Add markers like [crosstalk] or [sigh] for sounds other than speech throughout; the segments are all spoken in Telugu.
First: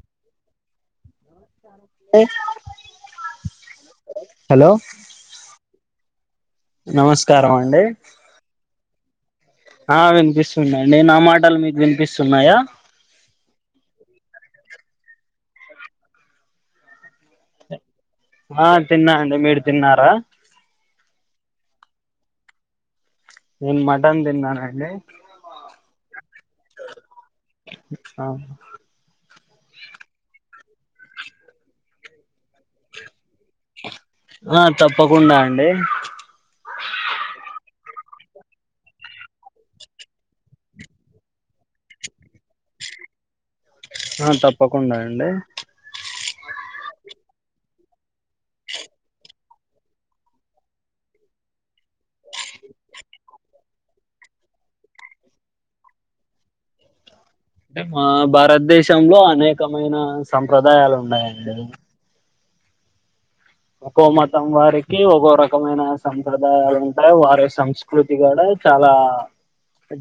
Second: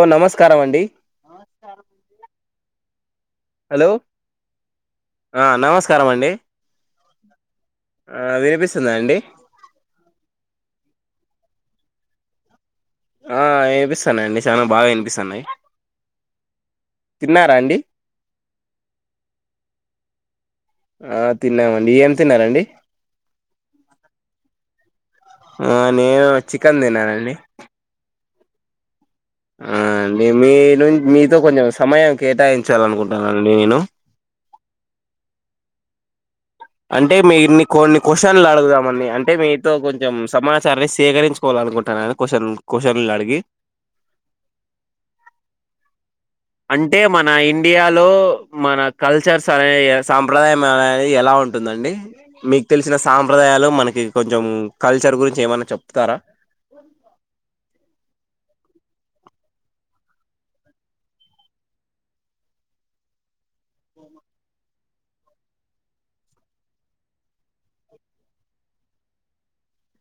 ఓ నమస్కార మండి హలో హలో ఆ నమస్కారమండి నమస్కారం అండి ఆ వినిపిస్తుందా అండి ఆ వినిపిస్తుందండి నా మాటలు మీకు వినిపిస్తున్నాయా ఆ వినిపిస్తున్నాయియండి చాలా బాగా వినిపిస్తున్నాయి తిన్నారా అండి ఆ తిన్నాండి మీరు తిన్నారా ఆ తిన్నామండి ఏం తిన్నారండి నేను మటన్ తిన్నానండి ఆ నేను చికెన్ తిన్నానండి ఆ ఆ మేమీ ను మీతో కొంచెం సమయం కేటాయించాల అనుకుంటున్నాండి నేను ఆ తప్పకుండా అండి అంటే మీన్ని కొన్ని క్వెస్షన్లు అడుగుదామని అంటే మీతో కొంచెం సమాచారాన్ని సేకరించ కోవాలనుకుంటా ఆన క్వశ్చన్ క్వశ్చన్లు అడిగి ఆ తప్పకుండా అండి అంటే మన ఇండియాలో మన కల్చర్స్ సరే ఇక సాంప్రదాయం అనేది ఎలా ఉంటుందండి మీకు తెలిసిన సాంప్రదాయాలు మనకి కొంచెం కల్చర్ గురించి ఏమన్నా చెప్తారా అంటే మా భారతదేశంలో అనేకమైన సంప్రదాయాలు ఉన్నాయండి ఒక్కో మతం వారికి ఒకో రకమైన సంప్రదాయాలు ఉంటాయి వారి సంస్క సంస్కృతి కూడా చాలా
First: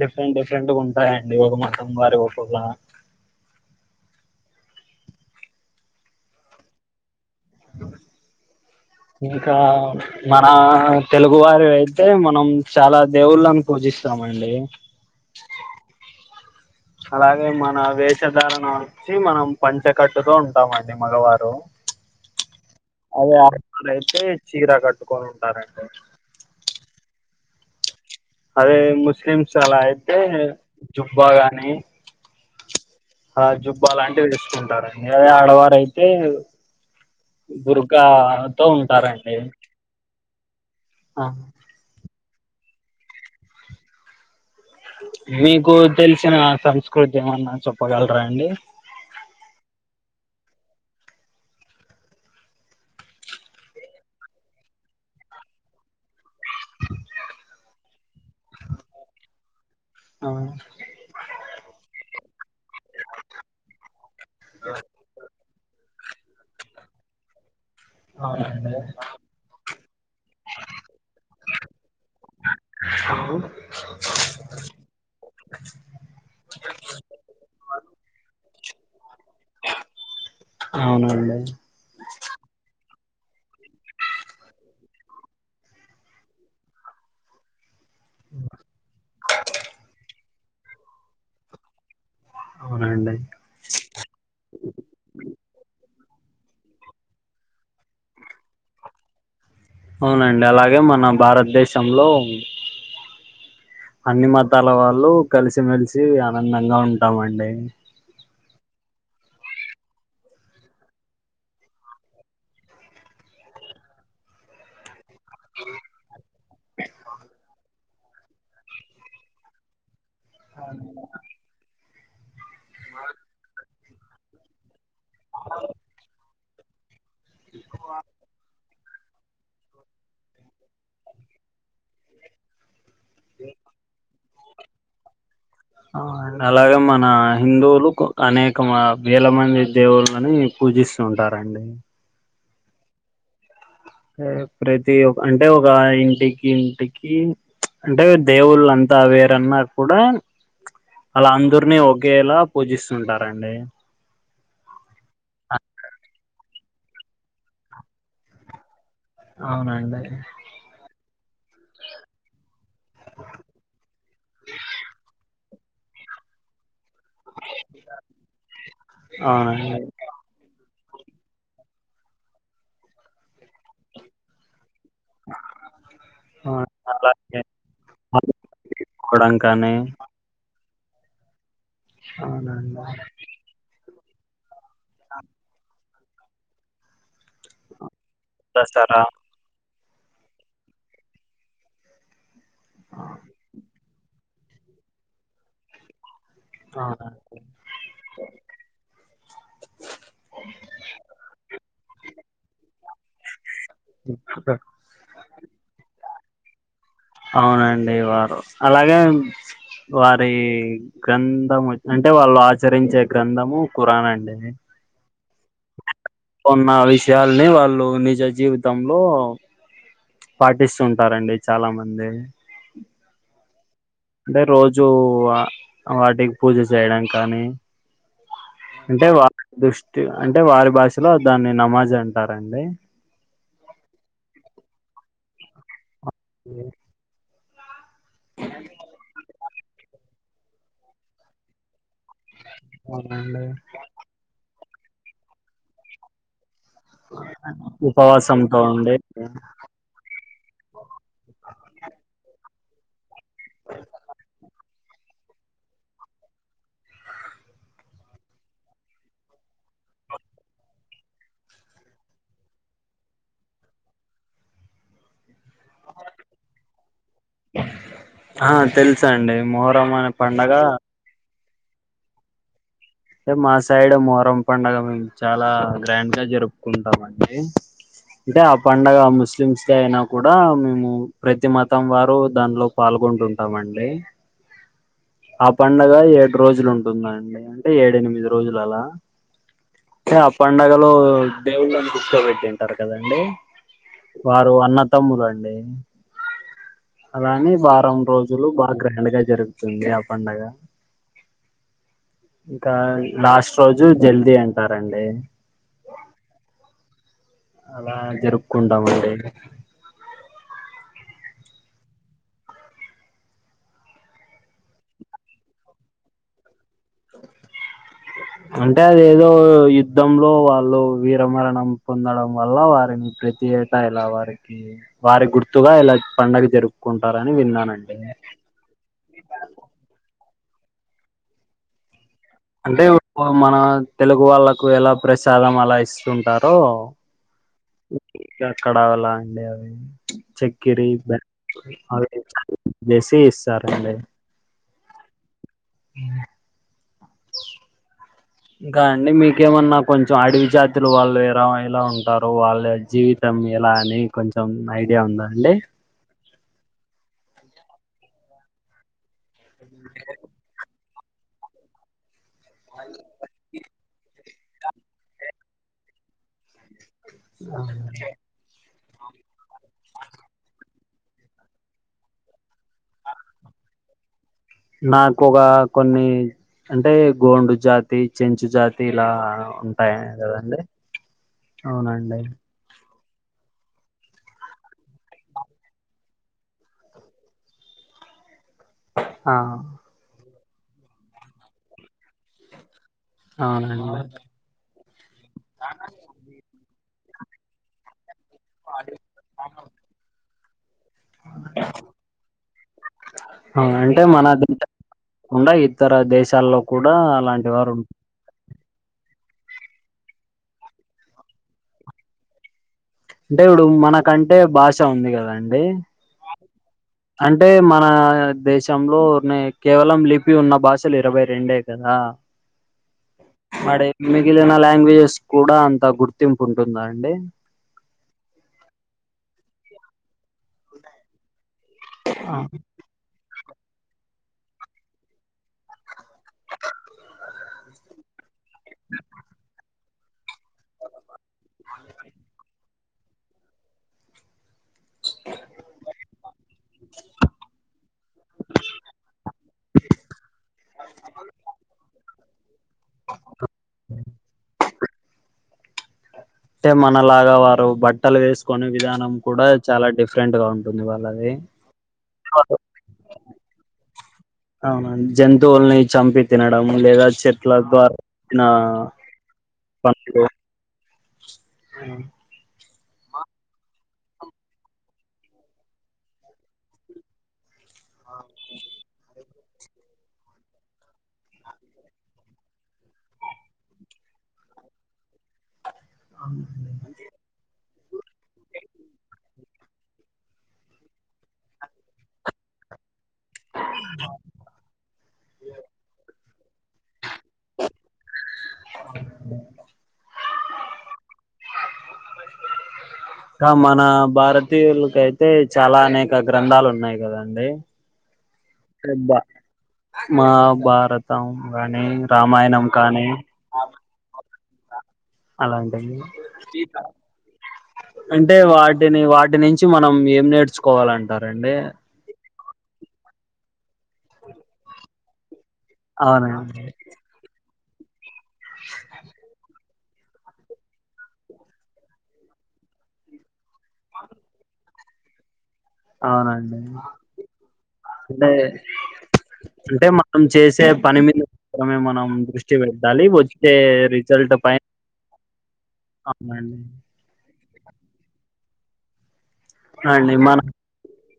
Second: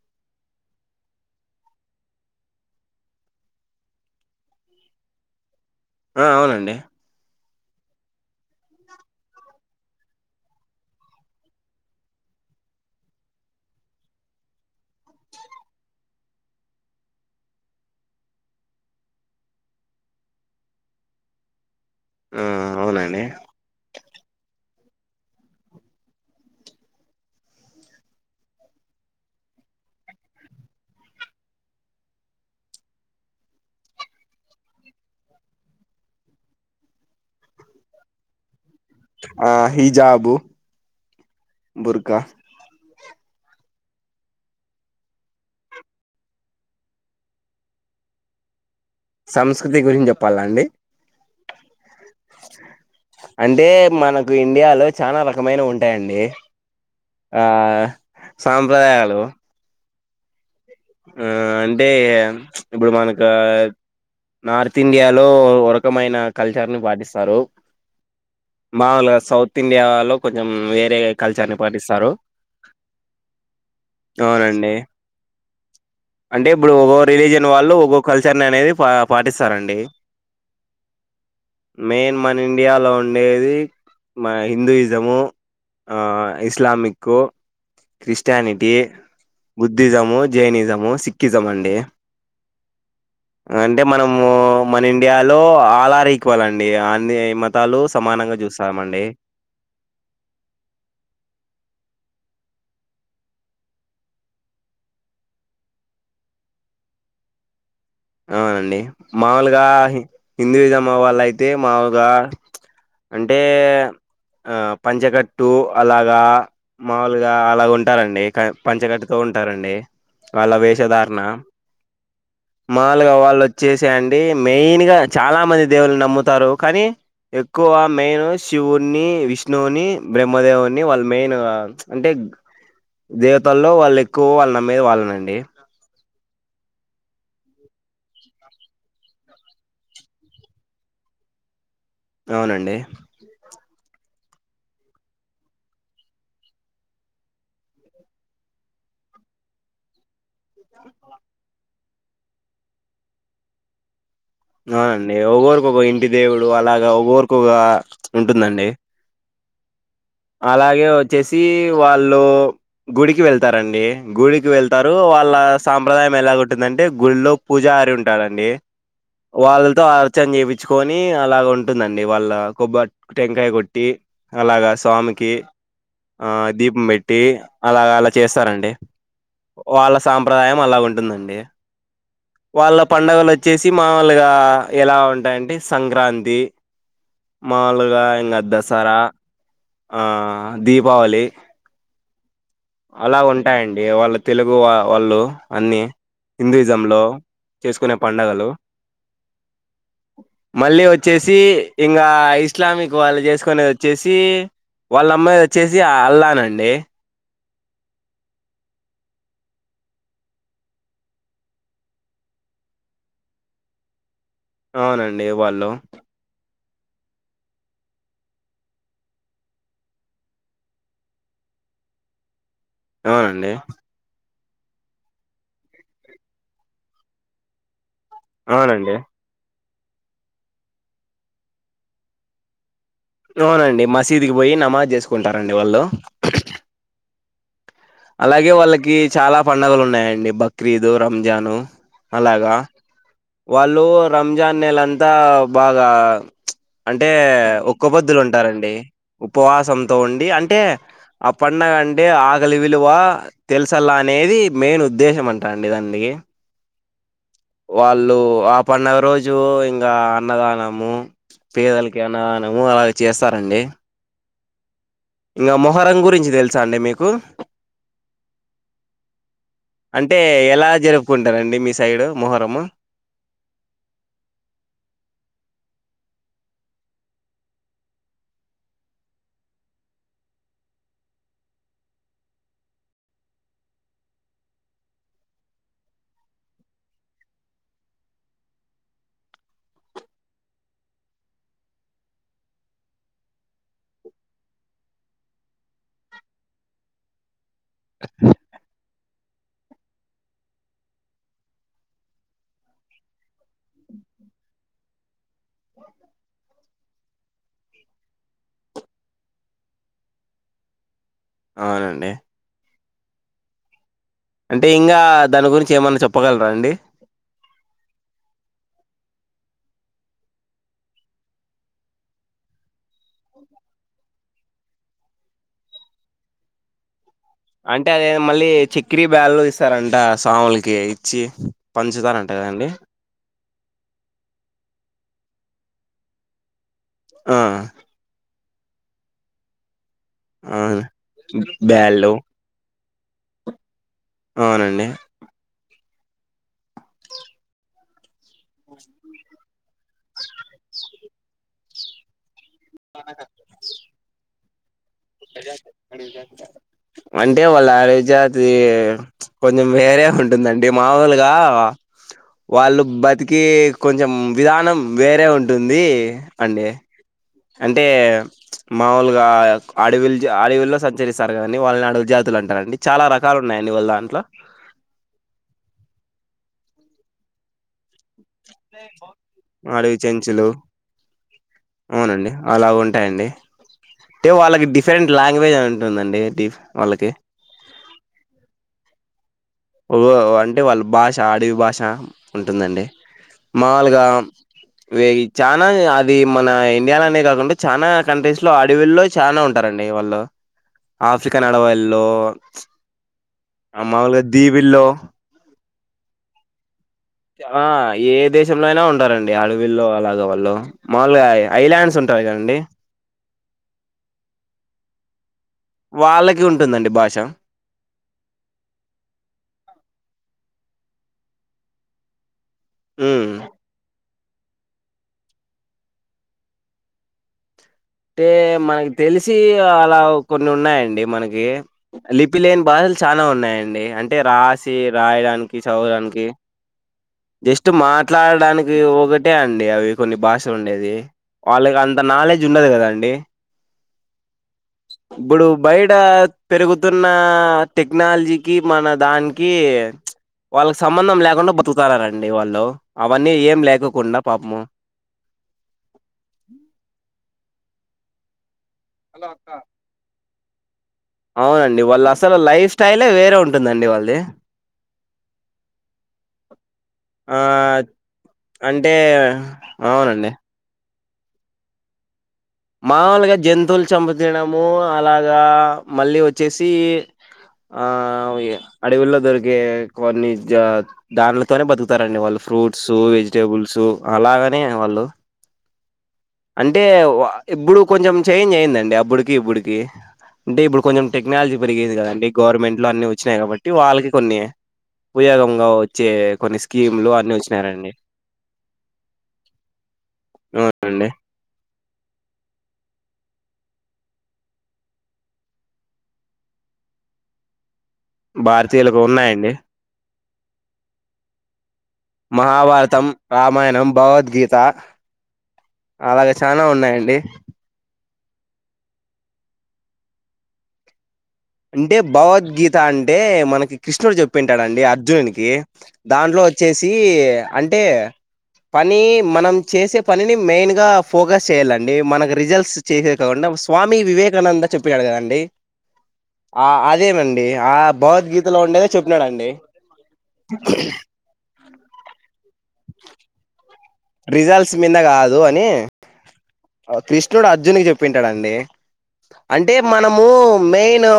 డిఫరెంట్ డిఫరెంట్గ ఉంటాయండి ఒక మతం వారి ఒకలా అ అవునండి [inaudible] ఇంకా మన తెలుగువారి అయితే మనం చాలా దేవుళ్ళని పూజిస్తామండి అలాగే మన వేషధారణ వచ్చి మనం పంచకట్టుతో ఉంటామ అండి మగవారు ఆ అవునండి అదే ఆడ వారయితే చీర కట్టుకొని ఉంటారండి అదే ముస్లిమ్స్ అలా అయితే జుబ్బా గాని ఆ జుబ్బా లాంటివి వేసుకుంటారండి అదే ఆడవారయితే బురకా తో ఉంటారండి ఆ బుర్గా మీకు తెలిసిన సంస్కృతి ఏమన్నా చెప్పగలరా అండి సంస్కృతి గురించి చెప్పాల అండి అంటే మనకు ఇండియాలో చాలా రకమైన ఉంటాయండి ఆ సాంప్రదాయాలు అ ఆ అంటే ఇప్పుడు మనకు నార్త్ ఇండియాలొ వరకు మైన కల్చర్ ని పాటిస్తారు అవునండి మామూలుగా సౌత్ ఇండియాలో కొంచెం వేరే కల్చర్ ని పాటిస్తారు [inaudible] అహ్ వు అవునండి అంటే ఇప్పుడు ఒక్కో రిలీజియన్ వాళ్ళు ఒక్కో కల్చర్ ననేది పా పాటిస్తారండి అవునాండి మెయిన్ మన ఇండియాలో ఉండేది మ హిందూయిజము ఆ ఇస్లామిక్కు క్రిస్టానిటీ బుద్ధిజము జైనిజము సిక్కిజం అండి అవునండి అ అంటే మనమూ మన్ ఇండియాలో ఆలార్ ఈక్వల్ అండి అన్ని మతాలు సమానంగా జూస్తాం అండి అవునండ్ అలాగే మన భారతదేశంలో ఉ అన్ని మతాల వాళ్ళు కలిసిమెలిసి ఆనందంగా ఉంటామండి అవునండి మావూలుగా హిందుయిజం వాళ్ళయితే మావులుగా అంటే ఆ పంచకట్టు అలాగా మావూలుగా అలా ఉంటారండి క పంచగట్తో ఉంటారండి వాళ్ళ వేషధారణ మావులుగా వాళ్ళోచ్చేసేయండి మెయిన్ గా చాలా మంది దేవుళ్ళు నమ్ముతారు కానీ ఎక్కువ మెయిను శివు న్నీ విష్ణువుని బ్రహ్మదేవున్ని వాళ్ మెయిన్ అ అంటే దేవతల్లో వాళ్ళేక్కువ్ వాళ్ళ నమ్మేది వాళ్ళనండి ఆ య్ అలాగ మనా హిందువులు కొ అనేక మ వేల మంది దేవుళ్ళని పూజిస్తుంటార అండి అవునండి ఏ ప్రతి ఒ అంటే ఒక ఇంటికి ఇంటికి అంటే దేవుళ్ళంతా వేరన్నా కూడా అలా అందురిని ఒకేలా పూజిస్తుంటారండి అవునండి ఒగోరికొక ఇంటి దేవుడు అలాగా ఒగోర్ కొకా ఉంటుందండి అవునండి అలాగే ఒచ్చేసి వాళ్ళు గుడికి వెళ్తారండి గుడికి వెళ్తారు వాళ్ళ సాంప్రదాయం ఎలాగుట్ టుందంటే గుళ్ళో పూజార్ ఉంటాడండి అవునండి వాళ్ళల్తో ఆడ్ చ్చం చేపిచుకొని అలాగ్ ఉంటుందండి వాళ్ళ కొబ్బట్ టెంకాయ కొట్టి అలాగాస్ వామి కి ఆ అవును. దీపం పెట్టి అలాగే అలా గలా చేస్తారండి ఆడుకోవడం కానీ వాళ సాంప్రదాయం అలా ఉంటుందండి వాళ్ళ అవునండి పండగలొచ్చేసి మావూలుగా ఎలా ఉంటాయంటే ఇ సంక్రాంతి మావులుగా ఇంగ దసరా ఆ దీపావళి అలా ఉంటాయండి వాళ్ళ తెలుగు వా వాళ్ళు అన్ని హిందుయిజంలో అవునండి చేసుకునే పండగలు మళ్ళీ ఒచ్చేసి ఇంగా ఇస్లామిక్ వాళ్ళు చేసుకునేదో చ్చేసి వాళ్ళమ్మాయ్ ఒచ్చేసి అ అల్లానండి అవునండి వారు అలాగేం వారీ గ్రంథము అంటే వాళ్ ఆచరించే గ్రంథము ఖురాన్ అండి అవునండి వాళ్ళు ఓన్న విషయాల్ని వాళ్ళు నిజ జీవితంలో పాటిస్తు ఉంటారండి చాలా మంది అ అండి అంటే రోజూ ఆ వాటికి పూజ చేయడం కానీ అవునండి అంటే వా దృష్టి అంటే వారి భాషలో దాన్ని నమాజ్ అంటారండి అవునండి మసీద్ కి పోయి నమాజ్ చేసుకుంటారండివాళ్ళు [inaudible] అలాగే వాళ్ళకి చాలా పండగలు ఉన్నాయండి బక్రీదు రంజాను అలాగా అవునండి వాళ్ళు రంజాన్ నేలంతా బాగా అంటే ఒక్కపొద్దులు ఉపవాసంతో ఉంటారండి ఉండి ఉపవాసం తొ ఉండి అంటే ఆ పండగ అంటే ఆకలి విలువ తెలుసల్లా అనేది మెయిన్ ఉద్దేశం అంటా అండి దాన్ది వాళ్ళు ఆ పండగ రోజు ఇంగ అన్నదానము పేదలకి అన్నదానము అలాగ చేస్తారండి ఇంగా మొహరం గురించి తెలుసా అండి మీకు ఆ తెల్సండి మొహరం అనే పండగ కుంటారండి మీ సైడు మొహరము అంటే మా సైడ్ మొహరం పన్డగ మేము చాలా గ్రాండ్ గా జరుపుకుంటామండి అంటే ఆ పండగ ముస్లిమ్స్ కైయినా కూడా మేము ప్రతి మతం వారు దాన్లో పాల్గొంటుంటామండి ఆ పండగ ఏడు రోజులు ఉంటుందండి అంటే ఏడెనిమిది రోజులు అలా ఆ పన్డగలో దేవుళ్ళని కూర్చో పెట్టింటారు కదండి వారు అన్నతమ్ములండి అలాని వారం రోజులు బాగా గ్రాండ్ గా జరుగుతుంది ఆ పండగ ఇంకా లాస్ట్ రోజు జల్దీ అంటారండి అలా జరుపుకుంటామండి అవునండి అంటే ఇంగా దాని గురించి ఏమన్నా చెప్పగలరా అండి అంటే అదెఏదో యుద్ధంలో వాళ్ళు వీరమరణం పొందడం వల్ల వారిని ప్రతి ఏట ఇలా వారికి వారి గుర్తుగా ఇలా పండగ జరుప్ కుంటారని విన్ అంటే అదేదో మళ్ళీ చి క్రీ బ్యాళో ఇస్తారంట స్వాములకి ఇచ్చి పంచుతారంట కదండి అంటే మన తెలుగు వాళ్ళకు ఎలా ప్రసాదం అలా ఇస్తుంటారో ఆ.. గక్కడ వలాండి అవి అవును చక్కిరి బె [inaudible] అవి బ్యాళ్ళు వేసి ఇస్తారండి అవునండి అ ఇంకా అండి మీకేమన్నా కొంచెం అడవి జాతుల వాళ్ళు ఎర ఎల ఉంటారు వాళ్ళు జీవితం ఎలా అని కొంచెం ఐడియా ఉంద అండి అంటే వాళ్ళ అడివి జాతి కొంచెం వేరే ఉంటుందండి మామూలుగా వాళ్ళు బతికి కొంచెం విధానం వేరే ఉంటుంది అండి అంటే మాముూలుగా అడవిలు అడవిలో సంచరిస్తారు కదన్డి వాళ్ళని అడవి జాతులు అంటారండి చాలా రకాలు ఉన్నాయండి వాళ్ళ దాంట్లో నాకు ఒక కొన్ని అంటే గోండు జా తి, చెంచు జాతి ఇలా ఉంటాయి అడవి చెంచులు కదండి అవునండి అలా ఉంటాయండి టే వాళ్ళకి డిఫరెంట్ లాంగ్వేజ్ ఉంటుందండి డిఫ్ వాళ్ళకి ఆ ఒ అంటే వాళ్ళ భాష అడవి భాష ఉంటుందండి అవునండి మాముల్గా వి చానా అది మన ఇండియాలోనే కాకుండా చానా కంట్రీస్ లో అడవిల్లో చానా ఉంటారండి వాళ్ళు ఆఫ్రికన్ అడవల్లో ఫ్చ్ ఆ అంటే మన ఇంగ ఇతర దేశాల్లో కూడా అలాంటి ఆ వారు ఉ ఏ దేశ్ శంలో అయినా ఉంటారండి అడవిల్లో అలాగ వాళ్ళు మావుల్గా ఐలాండ్స్ ఉంటాయి కదండి అంటే ఇప్పుడు మనకంటే భాష ఉంది కదన్డి వాళ్ళకి ఉంటుందండి భాష్ అంటే మన దేశ్ శంలోనే కేవలం లిపి ఉన్న భాషలు ఇరవై రెండే కదా? ఉమ్ మరి మిగిలిన లాంగ్వేజెస్ కూడా అంత గుర్తింపు ఉంటుందా అండి? అంటే మనకి తెలిసి అలా కొన్ని ఉన్నాయండి మనకి లిపి ఆ! లేని బాషల్ చానా ఉన్నాయండి అంటే రాసి రాయడానికి చదవానికి జస్ట్ మాట్లాడడానికి ఒకటే అండి అవి కొన్ని భాష ఉండేది వాళ్ళకి అంత నాలెడ్జ్ ఉండదు కదన్డి ఇబ్బుడు బయట పెరుగుతున్న టెక్నాల్జీకి మన దాన్కి ప్చ్ వాళ్ళకి సంబంధం లేకుండా బతుకుతానరండి వాళ్ళు అవన్నీ ఏం లేకోకుండా పాప్ము అంటే మనలాగా వారు బట్టలు వేసుకునే విధానం కూడా చాలా డిఫ్ ఫ్రెంట్ గా ఉంటుంది వాళ్ళది అవునండి వాళ్ళ అసలు లైఫ్ స్టైలే వేరే ఉంటుందండి వాల్ది అవునండి జంతువుల్ని చంపి తినడము లేదా ఆ చెట్ల ద్వారా అయినా అంటే అవునండి అవును మావుల్గా జంతువులు చంపి తినడము అలాగా మళ్ళీ వచ్చేసి ఆ ఇగ అడవిల్లో దొరికే కొన్ని జా దాంట్ల తోనే బతుకుతారండి వాళ్ళు ఫ్రూట్సు, వెజిటేబుల్సు అలాగనే వాళ్ళు అవును అంటే వా ఇబ్బుడు కొంచెం చేంజ్ అయిందండి అబ్బుడుకి ఇబ్బుడుకి అంటే ఇబ్బుడు కొంచెం టెక్నాలజీ పెరిగింది కదండి గవర్నమెంట్లు అన్ని వచ్ వచ్చినాయి కాబట్టి వాళ్ళకి కొన్ని ఉపయోగంగా వచ్చే కొన్ని స్కీం లు అ అన్ని వచ్నారండి అవునండి ఇంకా మన భారతీయుల్ కైతే అయితే చాలానే అనేక గ్రంథాలు ఉన్నాయి కదండి? భారతీయులకు ఉన్నాయండి మాభారతం గానీ మహాభారతం, రామాయణం, భగవద్గీత అలాంటివి అలాగ చానా ఉన్నాయండి అంటే వాటిని వాటి నుంచి మనం ఏం నేర్చుకోవాలంటారండి? అంటే భగవద్గీత అంటే మనకి కృష్ణుడు చెప్పింటాడుండి అర్జుణునికి దాంట్లో అవునండి వచ్చేసి ఈ అంటే పని మనం చేసే పనిని మెయిన్గా ఫోకస్ చేయాలండి మనకి రిజల్ట్స్ చేసేది కాకుండా స్వామి వివేకానంద చెప్పే కదండడి ఆండీ ఆ అంటే భగవద్గీతలో ఉండేదే చెప్పినాడండి అంటే మా నం చేసే పని మీద మాత్రమే మనం దృష్టి పెట్టాలి వాతే రిజల్ట్స్ మీద కాదు అని అవునండి కృష్ణుడు అర్జున్కి చెప్పింటాడుండి అంటే అండి మనము మన మెయిన్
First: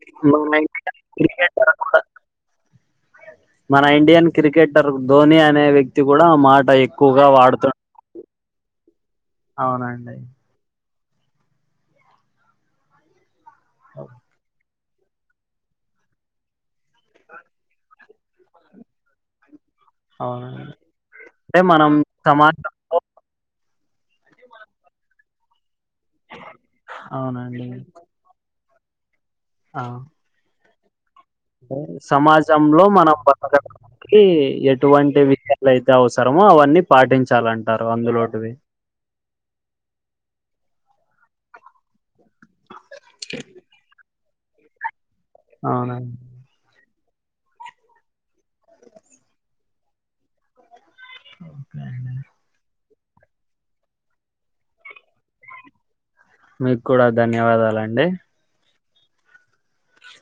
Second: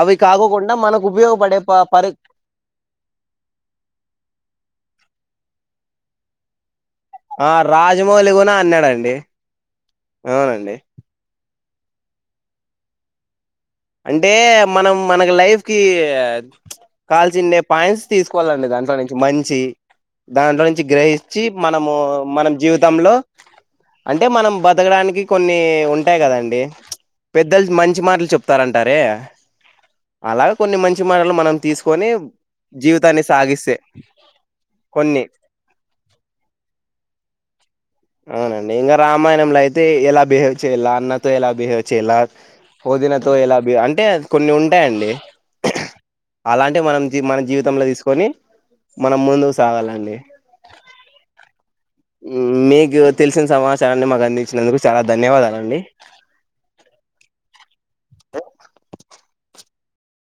అవి మన కాకోకుండా ఇండియన్ మనకు ఉపయోగపడే క్రికెటర్ కూడా పరి మన ఇండియన్ క్రికెటర్ ధోని అనే వ్యక్తి కూడా మాట ఎ ఆ రాజమౌళి కూడా అన్నాడండి అవునండి అవునండి అంటే మనం మనకి లైఫ్ కి కాల్చినే పాయింట్స్ తీస్కోవాలండి దాంట్లో నుంచి మంచి దాంట్లో అవునండి నుంచి గ్రహించి అంటే మనం మనము మనం జీవిత్ సమాజంలో లో అంటే మనం బతకడానికి కొన్ని ఉ ఉంటై కదండి అవునండి పెద్దలు మంచి మాటలు చెప్తారంటారే అవు అలాగ్ కొన్ని మంచి మనల్ని మనం తీసుకొని సమాజంలో మనం జీవితాన్ని సాగిస్తే బతకడడానికి ఎటువంటి కొన్ని విష అయితే అవసరమో అవన్నీ పాటించాలంటారు అందులోటువి అవునండి ఇంకా రామాయణంలో అయితే ఎలా బిహేవ్ చేయాల అన్నతో ఎలా బిహేవ్ చేయాల వదినతో ఎలా అంటే కొన్ని ఉంటాయండి అవును అలాంటివి మనం మన జీవితంలో తీసుకొని మనం ముందు తగాలండి మీ తెలిసిన సమాచారాన్ని మాకు అందించినందుకు చాలా ధన్యవాదాలండి మీకు కూడా ధన్యవాదాలండి